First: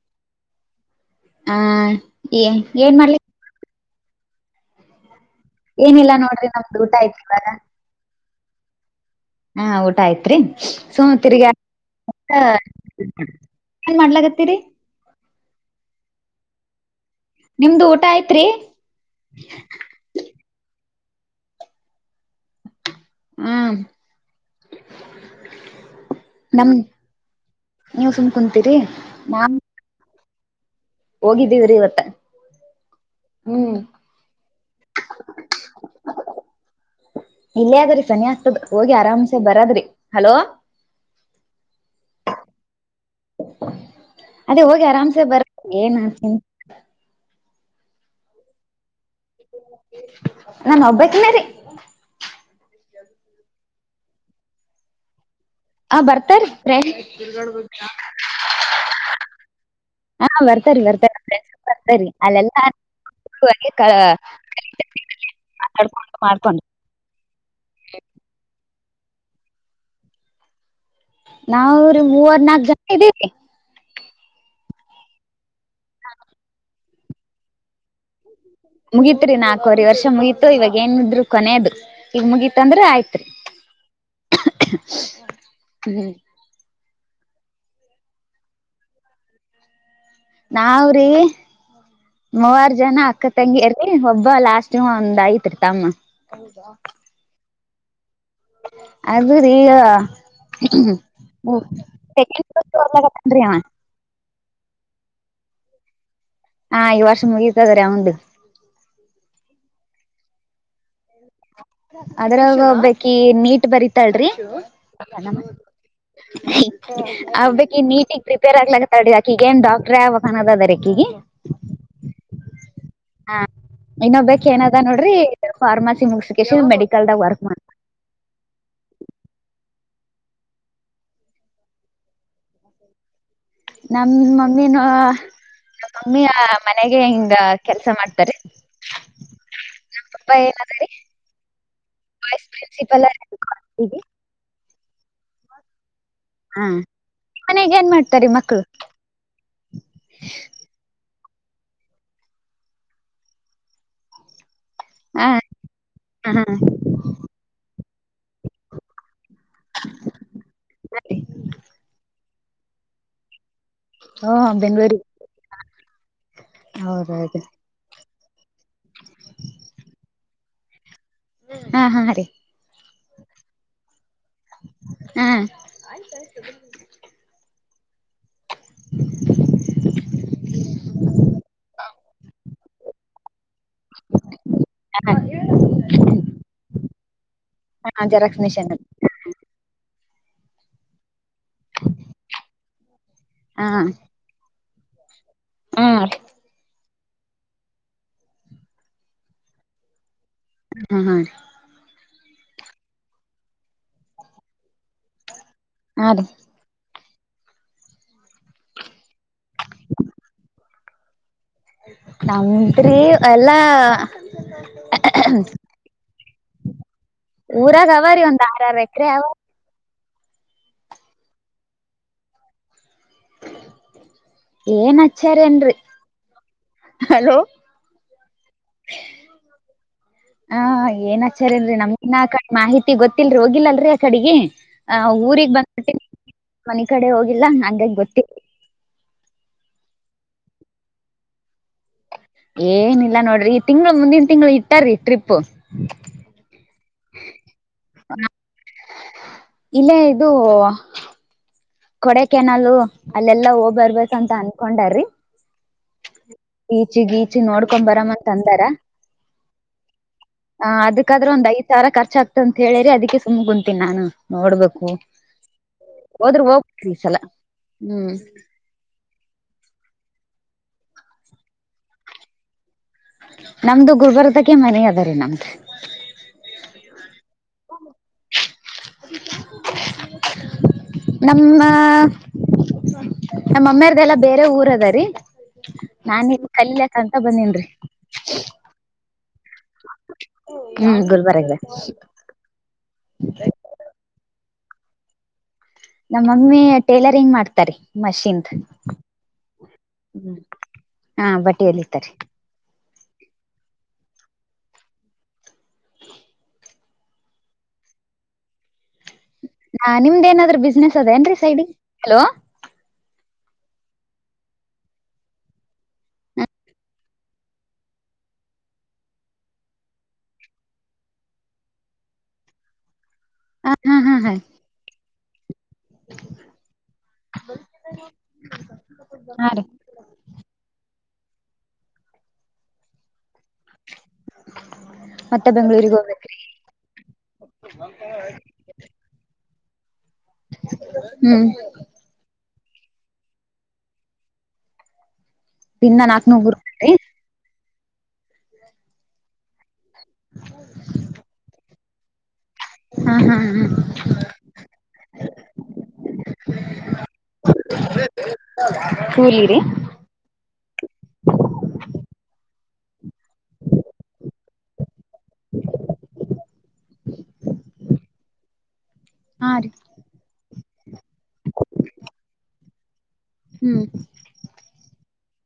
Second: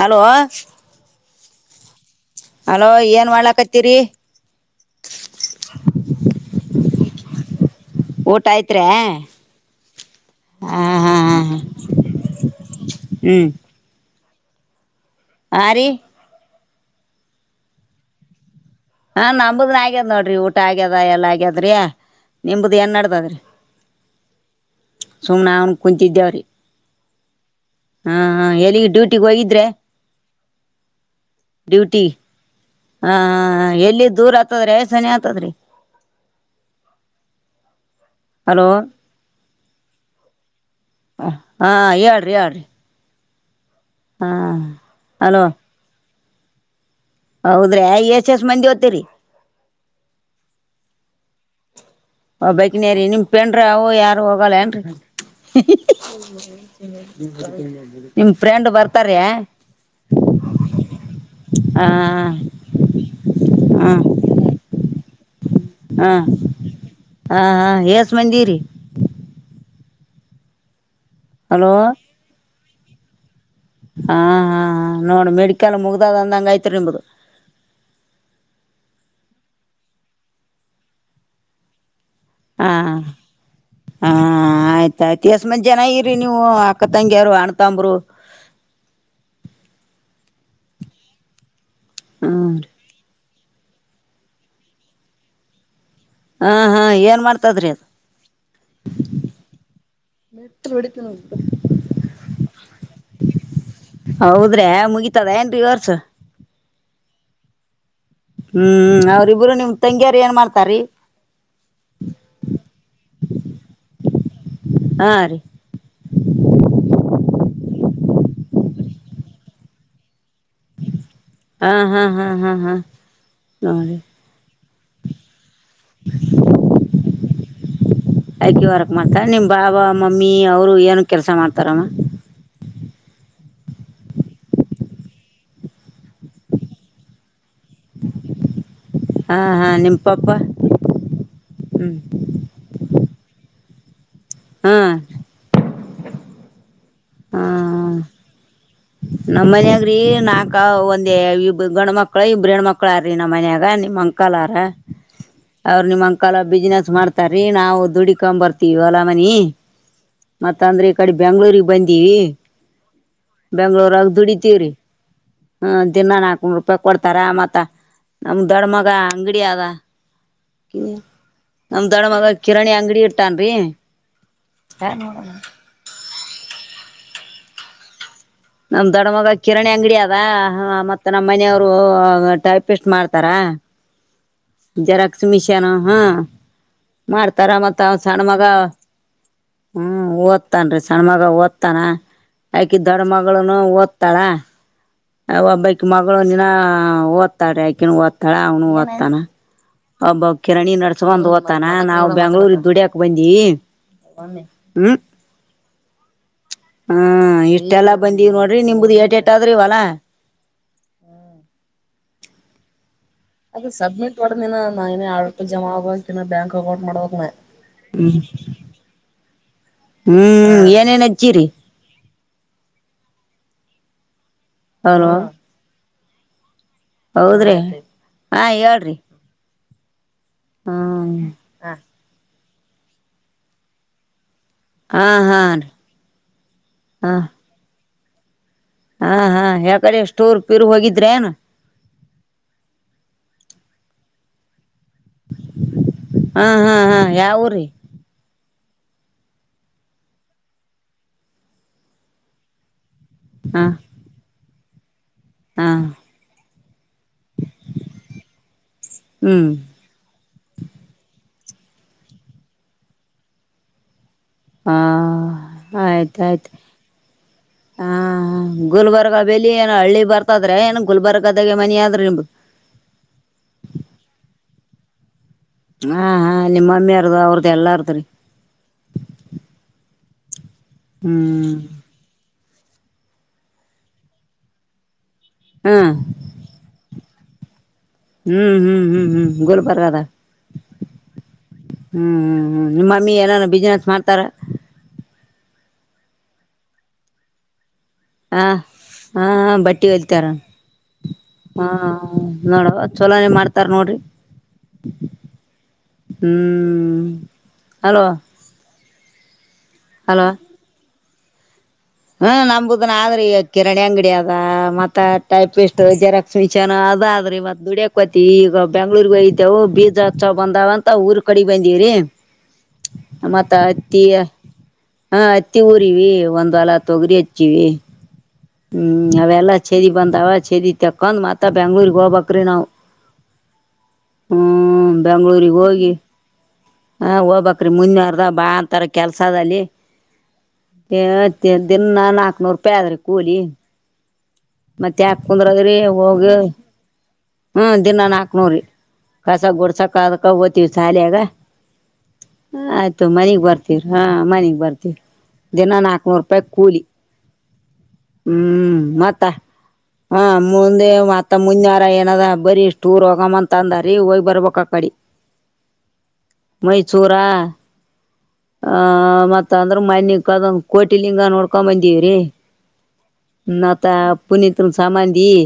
Hello ಹಾ ಏ hello ಏನ್ ಮಾಡ್ಲಕತ್ತ [inaudible] [inaudible] ಏನಿಲ್ಲ ನೋಡ್ರಿ ನಮ್ದು ಊಟ ಆಯ್ತಿಲ್ವ [inaudible] ಊಟ ಆಯ್ತ್ [inaudible] ಹಾ ಊಟ ಆಯತ್ರಿ ಸುಮ ತಿರ್ಗ [inaudible] ಏನ್ ಮಾಡ್ಲಾಗತ್ತೀರಿ [inaudible] ಆ ರೀ [unintelligible] ನಿಮ್ದು, ಊಟ ಆಯತ್ರಿ! [inaudible] ಹಾ, ನಂಬುದ್, ಆಗ್ಯದ್, ನೋಡ್ರಿ! ಊಟ ಆಗ್ಯದ, ಎಲ್ಲ, ಆಗ್ಯದ್ರಿ, ನಿಮ್ದ. [inaudible] ಏನುನಾಡುದರಿ, ಹ್ಮ್ ಸುಮ್ನೆ! ಅವನ, ಕುಂತಿದ್ದೇವ್ರೀ. [inaudible] ನಮ್ ನೀವ್ ಹಾ, ಸುಮ್ ಹ, ಕುಂತೀರಿ ಎಲ್ಲಿಗೆ! ಡ್ಯೂಟಿಗೆ, ನಾವ್ ಹೋಗಿದ್ರ [inaudible] ಹೋಗಿದ್ದೀವ್ರಿ ಇವತ್ತ ಡ್ಯೂಟಿ, ಹ, ಹ್ಮ್ ಎಲ್ಲಿ? ದೂರ, ಆತದ್ರ, ಸನ, ಆತದ್ರಿ. [inaudible] ಇಲ್ಲೇ ಅದೇರಿ. [inaudible] ಚನಿ, ಆಗ್ತದೇ, ಹಲೋ ಹೋಗಿ ಆರಾಮ್ಸೆ, ಬರುದ್ರಿ, ಹಲೋ? ಹಾ [inaudible] ಹೇಳ್ರಿ ಹೇಳ್ರಿ ಹಾ ಅದೇ, ಹೋಗಿ, ಆರಾಮ್ಸೆ! ಹಲೋ ಬರ್ ಏನ್ ಮಾಡಡ್ತೀನಿ. [inaudible] ಹೌದ್ರಿ, ಎಷ್ಟ, ಎಸ್ಟ್, ಮಂದಿ, ಓಗುತೀರಿ. [inaudible] ನಾನು, ಒಬ್ಬಕಿನೀರಿ. [inaudible] ಬೈಕ್ ನಾರಿ, ನಿಮ್, ಫ್ರೆಂಡು! ಅವು, ಯಾರು ಹೋಗಲ್ಲ, ಏನ್ರಿ? ಆ ಬರ್ತಾರಿ ಫ್ರೆಂಡ್ [inaudible] ನಿಮ, ಫ್ರೆಂಡ್, ಬರ್ತಾರ... [unintelligible] ಹಾ, ಬರ್ತರಿ, ಬರ್ತಾರ, ಆ ಬರ್ತರಿ, ಅಲ್ಲೆಲ್ಲ? [unintelligible] ಹಾಂಗೆ, ಕಲ್ಲ. [unintelligible] ಹಾ, ಹಾ, ಹಾ ಎಸ್ಟು, ಮಂದಿರಿ. [inaudible] ಹಲೋ ನಾವ್ರೀ, ಮೂವರ್, ನಕ್, ಜನ, ಇದ್ದೀರಿ. [unintelligible] ಹಾ, ಹಾ ನೋಡು ಮೆಡಿಕಲ್ ಮುಗ್ದದ ಅಂದಂಗ, ಆಯ್ತು, ನಿಮ್ದು. [inaudible] ಮುಗಿತ್ರಿ, ನಾಲ್ಕವರೆ ವರ್ಷ ಮುಗೀತು ಇವಾಗ ಏನಿದ್ರು, ಕೊನೆಯದು? [unintelligible] ಮುಗಿತ್, ಹಾ ಅಂದ್ರೆ ಆಯ್ತ್ರಿ! [unintelligible] ಹಾ, ಆಯ್ತಾಯಯ್ತು, ಎಸ್ಮತ್, ಚನ್ನಗಿರಿ, ನೀವು ಅಕ್ಕ, ತಂಗಿಯಾರು. [inaudible] ತಕೊಂಡುಬರೋ.. [unintelligible] ನಾವ್ರಿ, ಹ್ಮ್ ಮೂವರ್, ಜನ, ಆಕತ್. [unintelligible] ಅಕ್ಕ, ತಂಗಿರಿಗೆ, ಒಬ್ಬ, ಲಾಸ್ಟ್! ಒಂದ್ ಆಯ್ತೂರಿತಮ್ಮ [inaudible] ಹಾ, ಹಾ, ಏನ್! ಮಾಡ್ತದ್ರಿ, ಅದು? [inaudible] [unintelligible] [inaudible] ಅಧೂರಿ.. [unintelligible] ಮುದ್ದೆಗೆ.. [unintelligible] ಹೌದ್ರೆ, ಮುಗಿತದ, ಏನ್ರಿ, ಈ, ವರ್ಷ. [unintelligible] ಹಾ, ಈ, ವರ್ಷ, ಮುಗತದೇ! [unintelligible] ಹ್ಮ್, ಹ್ಮ್ಮ್,, ಅವ್ರಿಬ್ರು ನಿಮ್ ತಂಗಿಯಾರ ಏನ್ ಮಾಡ್ತಾರಿ? [inaudible] ಹಾ ಏನಮ್ಮ, ರೀ ಬೇಕು! [unintelligible] ಈ, ನೀಟಗ್ ಪ್ರಿಪೇರ್ ಹಾಕ್ಲಿಲಿಯನ್, ಡಾಕ್ಟರು, ಹಾಗುಬೇಕು. [unintelligible] ಹಾ, ಹಾ, ಹಾ, ಹಾ, ಹಾ. [inaudible] ಹಾ, ನೋಡಿ ಇನ್ನು ಬೇಕು, ಏನದ ನೋಡ್ರಿ! Pharmacy ಮುಗಸಿಕ, ಮೆಡಿಕಲ್ದಾಗ, work. [inaudible] ಹ. [inaudible] ಐಕಿ, ವಾರಕ್, ಮಾಡ್ತಾರೆ ನಿಮ್ಮ! ಬಾಬಾ ಮಮ್ಮಿ ಅವರು, ಏನು, ಕೆಲಸ ಮಾಡ್ತಾರಮ್ಮ? [inaudible] ನಮ, ಮಮ್ಮಿನೂ, ಮಮ್ಮಿಯ, ಮನೆಗೆ, ಹೆಂಗ. [inaudible] ಕೆಲ್ಸ, ಮಾಡ್ತಾರೆ! ಹಾ ಹಾ ನಿಮ್ ನಮ್ಮ ಪಪ್ಪ, ಏನಾದಾರಿ? ಹ್ಮ್ [unintelligible] ವೈಸ್, ಪ್ರಿನ್ಸಿಪಲ್. [unintelligible] ಹ್ಮ್. [unintelligible] ಹ್ಮ್ಮ್, ಮನೆಗೆ, ಏನ್ ಮಾಡ್ತಾರೆ! ಮಕ್ಕಳು? [inaudible] ಹೇ, ಇಬ್ಬರು ಗಂಡು ಮಕ್ಕಳು, ಇಬ್ಬರು ಹೆಣ್ಮಕ್ಳಾರ್ರಿ! ನಮ್ಮ, ಮನ್ಯಾಗ, ನಿಮ್ ಅಂಕಾಲಾರ. [inaudible] ಹ. [inaudible] ಅವ್ರರು, ನಿಮ್, ಅಂಕಾಲ, ಬಿಸ್ನೆಸ್, ಮಾಡ್ತಾರ್ರೀ! ನಾವು, ದುಡಕೊ, ಬರ್ತೀವಿ, ಅಲ್ಲ ಮನಿ. [inaudible] ಮತ್ತ, ಅಂದ್ರೆ! ಈ ಕಡೆ ರೀ ಬೆಂಗ್ಳೂರಿಗೆ,, ಬಂದೀ? [inaudible] ಬೆಂಗ್ಳೂರಾಗ, ಹೋ ದುಡಿತೀವ್ರರಿ! ಬೆಂಗ್ಳೂರಿಗ್ ಹ, ದಿನಾ ನಾಲ್ಕನೂರು, ರೂಪಾಯಿ, ಕೊಡ್ತಾರ, ಹೌದೌದು ಮತ್ತ. [inaudible] ನಮ, ದೊಡ್ಡ ಮಗ, ಅಂಗಡಿ ಅದ, ಹು. [inaudible] ಹಾ ನಮ, ಹಾ ದೊಡ್ಡ, ಮಗ ರೀ ಕಿರಣಿ ಅಂಗಡಿ ಇಟ್ಟನ್ರರಿ! [inaudible] ಹ, ಹಾ ನೋಡಮ್ಮ. [unintelligible] ನಮ್ಮ, ದೊಡ ಮಗ ಕಿರಣಿ ಅಂಗಡಿ! ಅದ ಮತ್ತತ್, ನಮ್ಮ್, ಮನೆಯವ್ರು, ಟೈಪಿಸ್ಟ್ ಮಾಡ್ತಾರೆ. [inaudible] [unintelligible] ಹಾ ಜರಾಕ್ಸ್ ಮಿಶನ್ ಹ ಮಾಡ್. ತರ ಮತ್ತ ಸಣ್ಣ ಜೆರಾಕ್ಸ್ ಮಗ ಮಿಷನ್ ಅದ. ಹ್ಮ್ಮ್. ಹ್ಮ ಓದ್ತನ್ರಿ ಸಣ್ಣ ಮಗ ಓದ್ತಾನ ಆಕಿ ದೊಡ್ಡ ಮಗ. ಳನು ಹಾ ಓದ್ತಾಳ ಒಬ್ಬಕಿ ಮಗಳ ಇನ್ನ. ಹಾ ಒತಳರಿ ಆಕಿನು ಒತ್ತಾಳ ಅವನು ಒತ್ತಾನ [unintelligible] ಕಿರಣಿ ಹಾ ನಡ್ಸ್ಬಂದ್ ಓದ್ತಾನ ನಾವು. ಬೆಂಗ್ಳೂರಿಗ ದುಡಿಯಕ ಬಂದಿ [unintelligible] ಹ್ಮ. ಹಾ ರೀ. ಹ್ಮ ಇಷ್ಟೆಲ್ಲಾ ಬಂದಿವ ನೋಡ್ರಿ ನಿಮ್ದ ಏಟ ಏಟ ಆದ್ರಿ ಹೊಲ ಹ. ನಾವು ರಿ - ಅದ ಸಬ್ಮಿಟ್ ಹೊಡದನ ನಾ ಇನ್ನ ಆ [unintelligible] ಜಮಾ ಅಗವತ ಇನ್ನ ಬ್ಯಾಂಕ್ ಅಕೌಂಟ್ ಮಾಡಬೇಕ ನಾ. ಊರಾಗ ಅವ ರೀ ಒಂದ್ ಆರ ಆರ ಎಕರೆ ಅವ. ಹ್ಮ್ ಏನೇನ್ ಹಚ್ಚಿರಿ. ಏನ್ ಹಲೋ ಹಚ್ಚರ ಏನ ರಿ. ಹೌದ್ರಿ ಹಾ ಹೇಳ್ರಿ. ಹ ಏನ್ ಹ್ಮ ಹಚ್ಚರ ಏನ ರಿ ನಮಗ ನಾ ಆ ಕಡೆ ಮಾಹಿತಿ ಗೊತ್ತಿಲ್ರಿ ಹೋಗಿಲ್ಲಲ್ರರಿ ಆ ಕಡಿಗಿ. ಆ ಹಾ ಹಾ ಊರಿಗ ರೀ ಬಂದ ಬಿಟ್ಟಿವ ಮನಿ ಕಡೆ ಹಾ ಹೋಗಿಲ್ಲ ಹಂಗ ಹಾಗಿ ಗೋತ ಇಲ್ಲ ರಿ. ಹಾ ಹಾ ಹೇ ಕರಿ ಸ್ಟರ ಪಿರ್ ಹೋಗಿದ್ರೆ ನ್. ಏನಿಲ್ಲ ನೋಡ್ರಿ ತಿಂಗಳ ಮುಂದಿನ ತಿಂಗಳ ಇಟ್ಟಾರಿ ಟ್ರಿಪ್ಪು. ಹಾ ಹಾ ಹಾ ಯಾವ ಊರ ರಿ. ಇಲ್ಲೇ ಇದು ಕೊಡೆ ಕೆನಾಲ್ ಲು. ಅಲ್ಲೆಲ್ಲಾ ಹಾ ಹೋಗ್ ಬರ್ಬೇಕ ಅಂತ ಅನ್ಕೊಂಡಾರ್ರಿ. ಹಾ. ಬೀಚ್ ಗೀಚ ನೋಡ್ಕೊಂಡ್ ಬರಮಂತ ಅಂದಾರ ಹ್ಮ್ ಆ ಅದಕ್ಕಾದ್ರು ಒಂದ್ ಐದ. ಸಾವಿರ ಖರ್ಚ ಅಗತದ ಅಂತ ಹೇಳ್ಯಾರಿ ಅದಕ್ಕೆ ಸುಮ್ಮ್ ಕುಂತಿನಿ ನಾನು. ಹಾ ನೋಡ್ಬೇಕು ಆಯ್ತ ಹೋದ್ರೆ ಆಯ್ತು ಹೋಗ. ಈ ಸಲ ಹಾ ಹ್ಮ್. ಗುಲ್ಬರ್ಗ ಬೆಲಿ ಏನ ಹಳ್ಳಿ ಬರ್ತಾದ್ರೆ ಏನ ಗುಲ್ಬರ್ಗದಾಗೆ ಮನಿ ಆದ್ರ ನಿಮ್ದು. ನಮ್ದು ಗುಲ್ಬರ್ಗ ದಾಗೆ ಮನಿ ಅದ ರೀ ನಮ್ದು. ಹಾ ಹಾ ನಿಮ್ಮ ಮಮ್ಮಿರದ ಅವ್ರದ್ದು ಎಲ್ಲರ್ ದುರಿ. ಹ್ಮ್ ನಮ್ಮ ನಮ್ಮ ಮಮ್ಮಿರದ್ದ ಎಲ್ಲಾ ಬೇರೆ ಊರ್ ಅದರಿ. ಹ್ಮ್ ನಾನಿನ್ ಕಲೀಲೆಕ್ಕ ಅಂತ ಬಂದೀನ್ರಿ. ಹ್ಮ್ ಹ್ಮ್ ಹ್ಮ್ ಹ್ಮ್ ಗೋಲ್ಬರ್ದ. ಹ್ಮ್ ಗುಲ್ಬರ್ಗ ಹ್ಮ್ ಹ್ಮ್ ಹ್ಮ್ ನಿಮ್ ಮಮ್ಮಿ ಎನಾನ ಬ್ಯುಸಿನೆಸ್ ಮಾಡ್ತಾರ. ನಮ್ಮ ಮಮ್ಮಿ ಟೇಲರಿಂಗ್ ಮಾಡ್ತಾರಿ. ಹ ಮಷಿನ್ದ ಹಾ ಹ ಬಟ್ಟಿ ಹೋಲಿತರ ಹಾ ಬಟ್ಟಿ ಹ ಹ ಹೊಲಿತಾರಿ ಹ ನೋಡವ. [unintelligible] ಮಾಡ್ತಾರ ನೋಡ್ರಿ. ಹ್ಮ್ ಹಲೋ. ನಾ ನಿಮ್ದ್ ಏನ ಅದರಿ ಬಿಸ್ನೆಸ್ ಅದ ಏನ್ರಿ ಸೈಡ್ಗಿ. ಹ್ಮ್ ನಮದ ನಾದ್ರಿ. ಕಿರಣಿ ಅಂಗಡಿ ಅದ ಮತ್ತ ಟೈಪ್ಟ್ ಜೆರಾಕ್ಸ್ ಮಿಚನ್ ಅದ ಆದ್ರೀ ಮತ್ತ ದುಡಿಯಕ ಹೋಗ್ತೀವಿ. ಈ ಬೆಂಗ್ಳೂರ್ ಇದ್ದವು ಬೀಜ ಹಚ್ಚ ಬಂದಾವ ಅಂತ ಊರ್ ಕಡಿ ಬಂದವ್ರಿ. ಮತ್ತ ಹಾ ಹಾ ಅತ್ತಿ ಹಾ ಹಾ ಹ ಅತ್ತಿ ಊರಿವಿ ಒಂದ್ ವಲ. ತೊಗರಿ ಹಚ್ಚಿವಿ ಹ್ಮ್ ಹಾ ಅವೆಲ್ಲಾ ರೀ ಛೇದಿ ಬಂದಾವ ಛದಿ ತಕೊಂಡ್ ಮಾತ ಬೆಂಗಳೂರಿಗೆ ಹೋಗ್ ಬೇಕರಿ ನಾವು. ಹ್ಮ ಮತ್ತೆ ಬೆಂಗಳೂರಿಗೆ ಹೋಗಿ. ಬೆಂಗ್ಳೂರಿಗ್ ಹೋಗ್ಬೇಕ್ರಿ ಹ ಹೋಗ್ಬಕ್ರಿ ಮುಂದಿನವಾರದಾಗ ಬಾ ಅಂದಾರ ಕೆಲ್ಸದಲ್ಲಿ. [unintelligible] ಹ್ಮ್ ದಿನಾ ನಾಕನೂರ. ತಪ್ಪೆ ಆದರಿ ಕೂಲಿ ಮತ್ತ ಯಾಕ ಕುಂದರೋದ್ರಿ ದಿನ್ನ ಹೋಗಿ. ನಾಕ್ನೂರ್ ರೂಪಾಯಿ ಹ್ಮ ದಿನ ನಾಕ ನೂರ ರಿ ಕಸ ಗುಡ್ಸಕ ಅದಕ ಹೋಗ್ತೀವ್ರಿ ಶಾಲೆಗ. ಹ ಆಯ್ತ ತೊ ಹಾ ಹಾ ಮನಿಗ್ ಬರ್ತೀವ ಹಾ ಮನಿಗ್ ಬರ್ತೀವಿ ದಿನಾ ನಾಕ್ ನೂರ. ಕ್ಕೂಲಿ. ಹ್ಮ್ ಮತ್ತ ಕೂಲಿ ರೀ ಹ ಮುಂದೆ ಮತ್ತ ಮುಂದಿನವಾರ ಏನ ಅದ. ಬರಿೀ ಟೂರ್ ಹೋಗಮ್ ಅಂತ ಅಂದಾರಿೀ ಹೋಗ ಬರ್ಬ ಆ ಕಡೆ. ಮೈಸೂರ! ಆ ಹಾ ಮತ್ತ ರೀ ಅಂದ್ರೆ ಮನೆ ಕದ ಕೊಟ್ಟ! ಹಂಗ ನೋಡ್ಕೊ ಬಂದೀವ್ರೀ ಹ್ಮ್ ಮತ್ತ ಪುನತ್ ನ ಸಮಾಧಿ ಈ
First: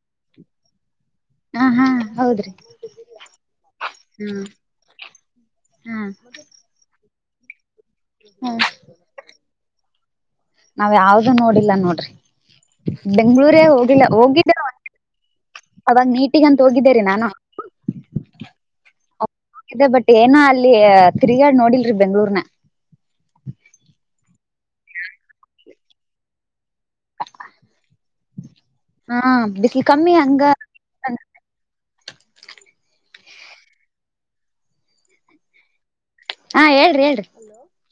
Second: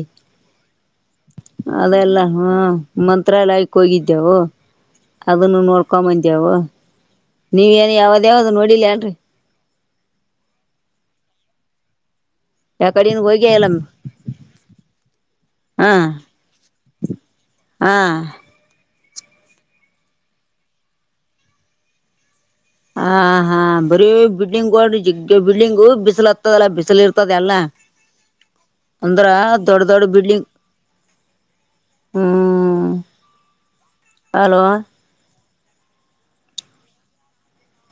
ಹಾ ಹಾ ಅದೆಲ್ಲ ಹಾ ಹೌದ್ರಿ ಮಂತ್ರಾಲಯಕ್ಕೆ ಹೋಗಿದ್ದೆವು. ಹ್ಮ್ ಅದನ್ನು ಹಾ ನೋಡ್ಕೊಂಬಂದೇವು ನೀವ ಏನ್ ಯಾವ್ದ ಯಾವ್ದ ನೋಡಿಲಿ ಏನ್ರಿ! ನಾವ ಯಾವ್ದ ನೋಡಿಲ್ಲ ನೋಡ್ರಿ ಯಾವ ಕಡೆನು ಹೋಗೇ ಬೆಂಗ್ಳೂರ ಇಲ್ಲ ಹೋಗ್ಿಲ್ಲ ಹೋಗಿದ. ಹಾಂ ಅವಾಗ ಮೀಟಿಂಗ್ ಅಂತ ಹೋಗಿದ್ದೇರಿ ನಾನು. ಹಾಂ ದೆ ಬಟ್ ಏನ ಅಲ್ಲಿ ತಿರುಗಾಡ್ ನೋಡಿಲ್ರಿ ಬೆಂಗ್ಳೂರ್ನ. ಹ ಹಾ ಬರೀ ಬಿಲ್ಡಿಂಗ್ ಜಗ್ ಬಿಲ್ಡಿಂಗ್ ಬಿಸಿಲ ಹತ್ತದಲ್ಲ ಬ! ಇರ್ತದೆ ಎಲ್ಲ. ಹಾ ಒಂದ್ರ ದೊಡ್ಡ ಬಿಸ್ಲ್ ದೊಡ್ಡ ಕಮ್ಮಿ ಹಂಗ ಬಿಲ್ಡಿಂಗ್. ಹ ಹಲೋ ಹಾ ಹೇಳ್ರಿ ಹೇಳ್ರಿ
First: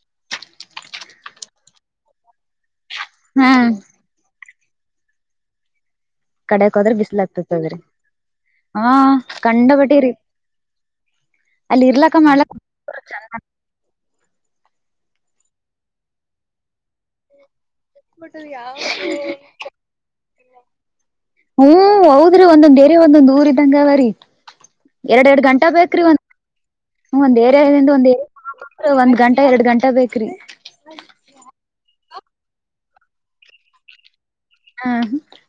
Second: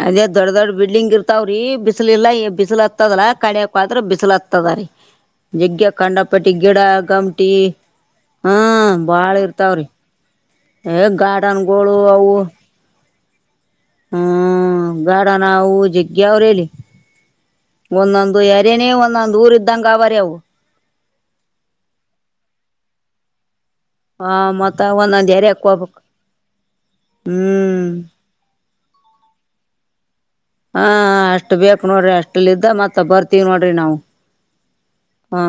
ಅದೇ ದೊಡ್ ದೊಡ್ ಬಿಲ್ಡಿಂಗ್ ಇರ್ತಾವ್ರೀ ಬಿಸಿಲಿಲ್ಲಾ ಬಿಸಿಲು ಹತ್ತದಲ ಹಾ ಕಣಿಯಕ್್ರ ಬಿಸಿಲುಲತ್ತ ದ ರ ಜಗ್ [unintelligible] ಖಂಡಪಟ್ಟಿ ಕಡೆಕ್ ಗಿಡ ಹೋದ್ರ ಬಿಸ್ಲ ಗಮಟಿ ಆಗ್ತತದ್ರಿ ಹಾ ಬಾಳ ಕಂಡ ಇರ್ತಾವ್ರಿ. ಬಟ್ಟಿರಿ ಏ ಗಾರ್ಡನ್ಗಳು ಅವು! ಹ ಹ್ಮ್ ಗಾಡ ನಾವು ಜಿಗ್ಗಿ ಅವ್ರ ಹೇಳಲ್ಲಿ. ಒಂದೊಂದು ಯರನೇ ಒಂದೊಂದ್ ಊರ್ ಇದ್ದಂಗ ಅವರ ಅವು. ಹ್ಮ್ ಹೌದ್ರ ಒಂದೊಂದ ಏರಿಯಾ ಒಂದೊಂದು ಊರು ಂಗಾವರಿ ಆ ಮತ್ತ ಎರಡ್ ಒಂದೊಂದ್ ಎರಡ್ ಎರ್ಯಾಕ್ ಗಂಟಾ ಹೋಗ್ಬೇಕು ಬೇಕ್ರಿ ಒಂದ ಒಂದ್ ಹ್ಮ್ ಏರಿಯಂದ ಒಂದ್ ಗಂಟಾ ಎರಡ್ ಗಂಟ ಬೇಕ್ರಿ. ಹಾ ಅಷ್ಟ್ ಬೇಕಕ್ು ನೋಡ್ರಿ ಅಷ್ಟಲ್ಲ ಇದ ಮತ್ತ ಬರ್ತವಿ ನೋಡ್ರಿ ನಾವವು. ಹ ಹಾ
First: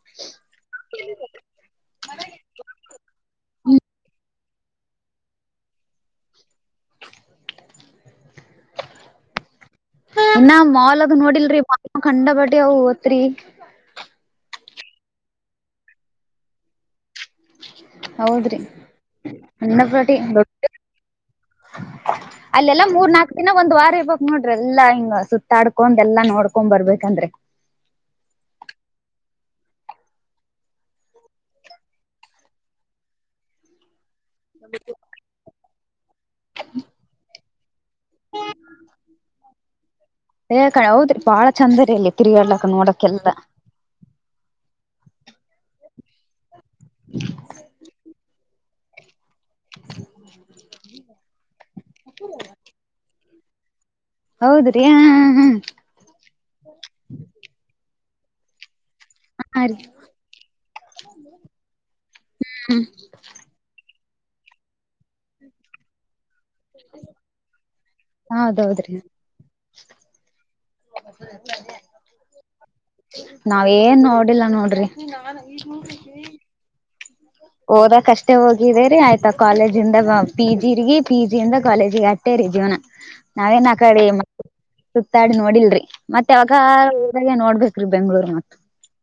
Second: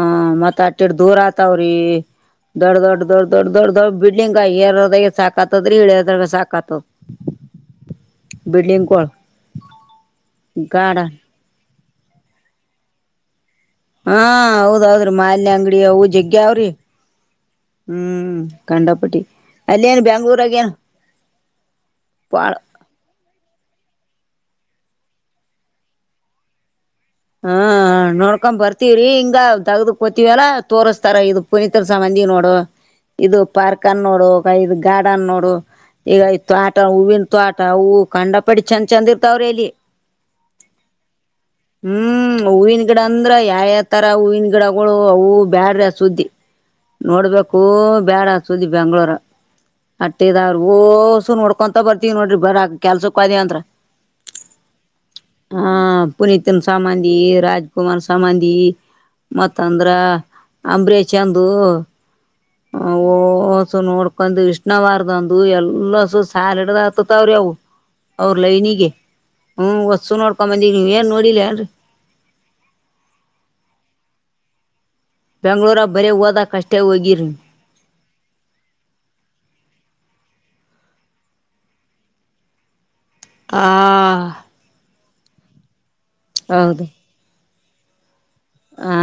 ಮತ್ತ ಆಟಿರ್ ದೂರ ಆತಾವ್ರಿ ದೊಡ್ಡ ದೊಡ್ಡ ದೊಡ್ಡ ದೊಡ್ಡ ದೊಡ್ ದಡ್..... ಬಿಡಿಂಗ್ ಏರಾದ ಸಾಕ ಆತದ್ರೀ ಇಳದ್ರಾಗ ಸಾಕ ಆತದ. ಬಿಲ್ಡಿಂಗ ಕಲ್ ಇನ್ನ ಮಾಲ್ಾಗ ನೋಡಿಲ್ರಿ ಮಾಲ್ ಕಂಡ ಬಟ್ಟಿ ಅ ಓತ್ರಿ ಹಾ ಹೌದ್ೌದ್ರಿ ಮಾಲಿನ್ಯ ಅಂಗಡಿ ಅವು ಜಗ್ಗಗೆ ಅವ್ರಿ. ಹ್ಮ್ ಹೌದ್ರಿ ಂಡಪಟ್ಟಿ ಅಲ್ಲೇನ್ ಕಂಡಪಟಿ ದೊಡ್ಡ ಬೆ್ಯಾಂಗ್ಳೂರಾಗೇನು ಅಲ್ಲೆಲ್ಲಾ ಮೂರ್ ನಾಕು ದಿನ ಒಂದ್ ವಾರ ಇರಬೇಕು ನೋಡ್ರಿ. ್ರ ಎಲ್ಲ ಹಿಂಗ್ ಸುತ್ತಾಡ್ಕೊಂಡ ಎಲ್ಲಾ ನೋಡ್ಕೊಂಡ್ ಬರ್ಬೇಕು. ಹಾ ನೋಡ್ಕೊ್ ಬರ್ತ ಹತಿವ್ರಿ ಹಿಂಗ ತಗ್ದ ಕೊೋತಿವಿಲ್ಲ ತೋರ್ರಿಸಸ್ತಾರ ಇದು ಪುನೀಿತರ ಸಂಬಂಧಿ ನೋಡು. ಇದು ಪಾರ್ಕ್ ಅನ್ ನೋಡು ಇದು ಗಾರ್ಡನ್ ನೋಡು. ಈಗ ತೋಟ ಹೂವಿನ ತೋಟ ಹೂ ಕಂಡ ಪಡಿ ಚಂದ ಚಂದ ಇರ್ತಾವ್ರ ಇಲ್ಲಿ. ಹ ಹೌದ್ರಿ ಬಾಳ ಚಂದ. ರೀ ಅಲ್ಲಿ ಹ್ಮ್ ತಿರ್ಗಾಡ್ಲಕ್ ಹೂವಿನ ಗಿಡ ನೋಡಕ್ಕೆಲ್ಲಾ ಅಂದ್ರ ಯಾವ ಯಾವ ತರ ಹೂವಿನ ಗಿಡ ಮಗಳು ಅವು ಬ್ಯಾಡ್ರ ಸುದ್ದಿ ನೋಡ್ಬೇಕು ಬೇಡ ಸುದ್ದಿ ಬೆಂಗ್ಳೂರ ಅಟ್ಟೆದಾವ್ರ ಓಸು ನೋಡ್ಕೊಂತ ಬರ್ತವಿ ನೋಡ್ರಿ ಬರಕ್ ಕೆಲ್ಸಕ್ ಹೋತ್ರ ಅಂದ್ರ. ಹೌದ್ರಿ ಹ ಹ್ಮ್ ಸಮಾಧಿ ರಾಜಕುಮಾರ್ ಸಮಾಧಿ! ಹಾ ರೀ ಮತ್ತಂದ್ರ ಅಂಬರೀಷ್ ಚಂದು ಓಸು ನೋಡ್ಕೊಂಡು ಇಷ್ಣ ವಾರದಂದು ಎಲ್ಲ ಸು ಹಾಲಡದ ಆತತಾವ್ರೀ ಅವು ಅವ್ರ ಲೈನಿಗೆ ಹೌದೌದ್ರಿ ಹ್ ಹೊಸ್ಸು ನೋಡ್ಕೊ ಬಂದಿ. ಇಲ್ಲ ಹೇಳ್ರಿ. ನಾವ ಏನ್ ನೋಡಿಲ್ಲ ನೋಡ್ರಿ. ಬೆಂಗ್ಳೂರ ಬರೀ ಹೋದ ಕಷ್ಟೇ ಹೋಗಿ ಓದಕ್ಷ್ಟೇ ಹೋಗಿದೇರಿ ಆಯ್ತಾ ಕಾಲೇಜಂದ ಪಿ ಜಿಗ ಪಿ ಜಿಿಂದ ಕಾಲೇಜಿಗೆ ಅಟ್ಟೇರಿ ಜೀವನ ನಾವೇನ್ ಆ ಕಡೆ ಸುತ್ತಾಡಿ ನೋಡಿಲ್ರಿ ಮತ್ತ ಅವಾಗ ಗ ನೋಡ್ಬೇಕ ಬೆಂಗಳೂರು ಮೆ ಹ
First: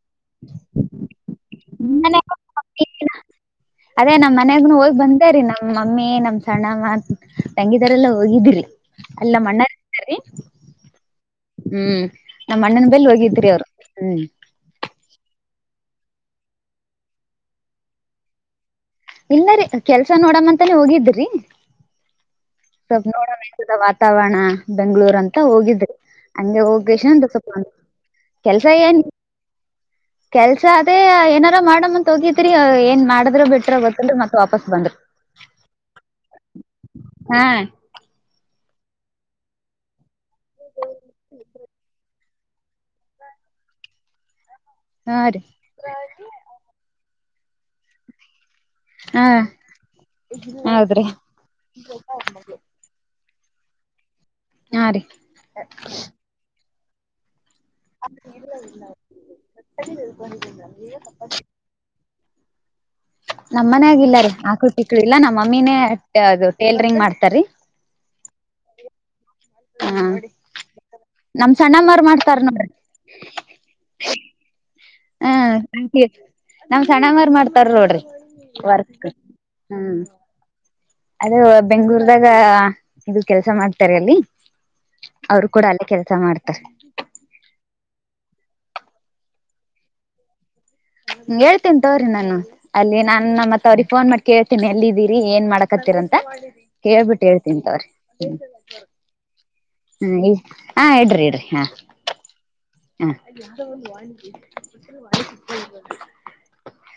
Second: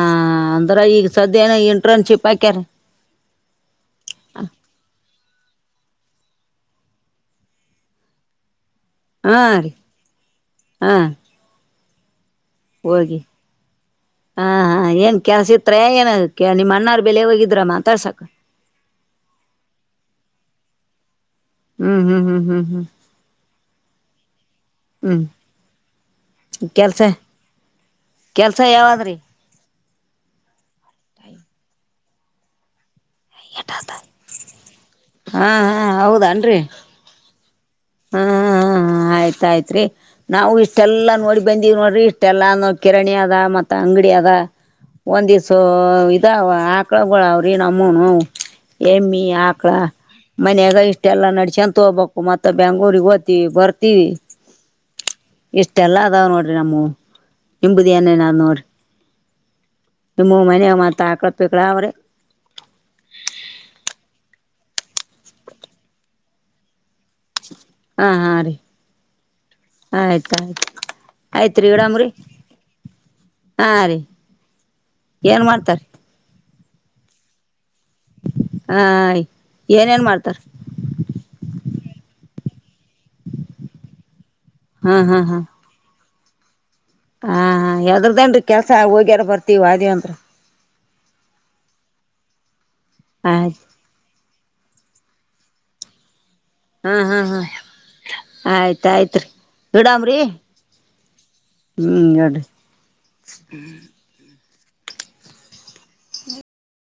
ಅಂದ್ರ ಈಗ ಸದ್ಯ ಏನ ಇಂಟರ್ನ್ಶಿಪ್ ಹಾಕ್ಯಾರ ಅದೇ ನಮ್ಮ್ನ್ಯಾಗನು ಹೋಗ್ ಅಂದರಿ ನಮ್ ಮಮ್ಮಿ ನಮ್ ಸಣ್ಣ ಮತ್ ತಂಗಿದರೆಲ್ಲ ಹೋಗಿದಿರಿ ಹಾ ರೀ ಹಾ ಹ್ಮ್ ನಮ್ಮ ಅಣ್ಣನ ಬೆಲ್ ಹೋಗಿ ಹೋಗಿದರಿ ಅವ್ರು ಹ್ಮ್ ಹತ್ರಯ ಏನದಕ್ಕೆ ನಿಮ್ಮ ಅಣ್ಣಾರ್ ಬೆಲೆ ಹೋಗಿದ್ರ ಮಾತಾಡ್ಸಕ ಇಲ್ಲರಿ ಕೆಲ್ಸ ನೋಡಮ್ಮ ಅಂತಾನೇ ಹೋಗಿದ್ರಿ ಹ್ಮ್ ಹ್ಮ್ ಹ್ಮ್ ಹ್ಮ್ ಹ್ಮ್ ಸ್ವಲ್ಪ ನೋಡೋಣ ವಾತಾವರಣ ಬೆಂಗಳೂರ್ ಹ್ಮ್ ಅಂತ ಹೋಗಿದ್ರೆ ಹಂಗೆ ಹೋಗಿ ಕೆಲ್ಸ ಎಷ್ಟಂಂತ ಸ್ವಪ ಕೆಲ್ಸ ಯಾವಾದ್ರಿ ಕೆಲ್ಸ ಅದೇ ಏನಾರ ಮಾಡಮ್ ಅಂತ ಹೋಗಿದ್ರಿ ಏನ್ ಮಾಡಿದ್ರರು ಬಿಟ್ರ ಗೊತ್ತದ ಮತ್ ವಾಪಸ್ ಬಂದ್ರು ಹಾ ಹಾ ಹೌದನ್ರಿ ಹಾ ಹ್ಮ ಆಯ್ತಾಯ್ತ್ರಿ ನಾವವು ಇಷ್ಟೆಲ್ಲಾ ನೋಡಿ ಬಂದಿವವಿ ನೋಡ್ರಿ ಇಷ್ಟ ಮೆಲ್ಲ ಕಿರಣಿ ಅದ ಮತ್ತ ಅಂಗಡಿ ಅದ ಹಾ ರೀ ಒಂದಿವಸ ಇದ ಹಾಕ ಹಳ ಅವ್ರ ನಮ್ಮನು ಎಮ್ಮಿ ಹಾ ಆಕ ಮನ್ಯಾಗ ಹೌದ್ರಿ ಇಷ್ಟೆಲ್ಲಾ ನಡಸ್ಯ ಅಂತ ಹೋಗ್ಬೇಕು ಮತ್ತ ಬೆಂಗಳೂರಿಗೆ ಓದ್ ವಿ ಬರ್ತೀವಿ ಹಾ ರೀ ಇಷ್ಟೆಲ್ಲ ಅದಾವ್ ನೋಡ್ರಿ ನಮ್ಮ ಹಿಂಬದಿಯನೆನ ನೋರು ನಿಮ್ಮ ಮನ ಮತ್ ಆಕಳಪಕ್ಳ ಅವ್ರೆ ನಮ್ಮ ಮನ ಆಗಲ್ಲಾರಿೀ ಆಕಳ ಪಿಕ್ಳ ಇಲ್ಲಾ ನಮ್ಮಮ್ಮಿನೇ ಅದು ಟೇಲರಿಂಗ್ ಮಾಡ್ತಾರೀ ಹಾ ಹಾ ರೀ ಹ ಆಯ್ತಾಯಯ್ತು ನಮ್ ಆಯ್ತ್ರಿೀ ಸಣ್ಣಮ್ಮರ್ ಗಡಂಬ್ರರಿ ಮಾಡ್ತಾರ ನೋಡ್ರಿ ಹಾ ರೀ ಏನ್ ಹ ಮಾಡ್ತಾರ ನಾವ್ ಸಣ ಮಾರ ಮಾಡ್ತ ತರ್ ನೋಡ್ರಿ ವರ್ಕ್ ಹಾಯ್ ಹ್ಮ್ ಏನೇನ್ ಮಾಡ್ತಾರ ಅದು ಬೆಂಗಗಳೂರ್ದಾಗ ಇದು ಕೆಲ್ಸ ಮಾಡ್ತಾರೆ ಅಲ್ಲಿ ಹಾ ಹಾ ಹಾ ಅವ್ರು ಕೂಡ ಅಲ್ಲೇ ಕೆಲ್ಸ ಮಾಡ್ತಾರೆ ಹಾ ಯದ್ರದನ್ೀ ಕೆಲ್ಸ ಹೋಗ್ಯಾರ ಬರ್ತವ ಆದಿವವಂದ ಹ್ಮ ಹೇಳ್ತೇತೋರಿ ನಾನು ಅಲ್ಲಿ ನಾ ಆಯ್ತ್ ಮತ್ತ ಅವ್ರಿಗೆ ಫೋನ್ ಮಾಡ್ ಕೇಳ್ತೀನಿ ಎಲ್ಲಿದ್ದೀರಿ ಏನ್ ಮಾಡಕತ್ತೀರಂತ ಹಾ ಹಾ ಕೇಳ್ಬಿಟ್ಟು ಹಾ ಹೇಳ್ತೀನ್ಂತವ್ರ ಆಯ್ತ್ ಆಯ್ತ್ರಿ ಇಡಾಮ್ರಿ ಹ್ಮ ಈ ಹ ಇಡ್ರಿ ಇಡ್ರಿ ಹಾ ಹ್ಮ್ ಇಡ್ರಿ ಹ [inaudible]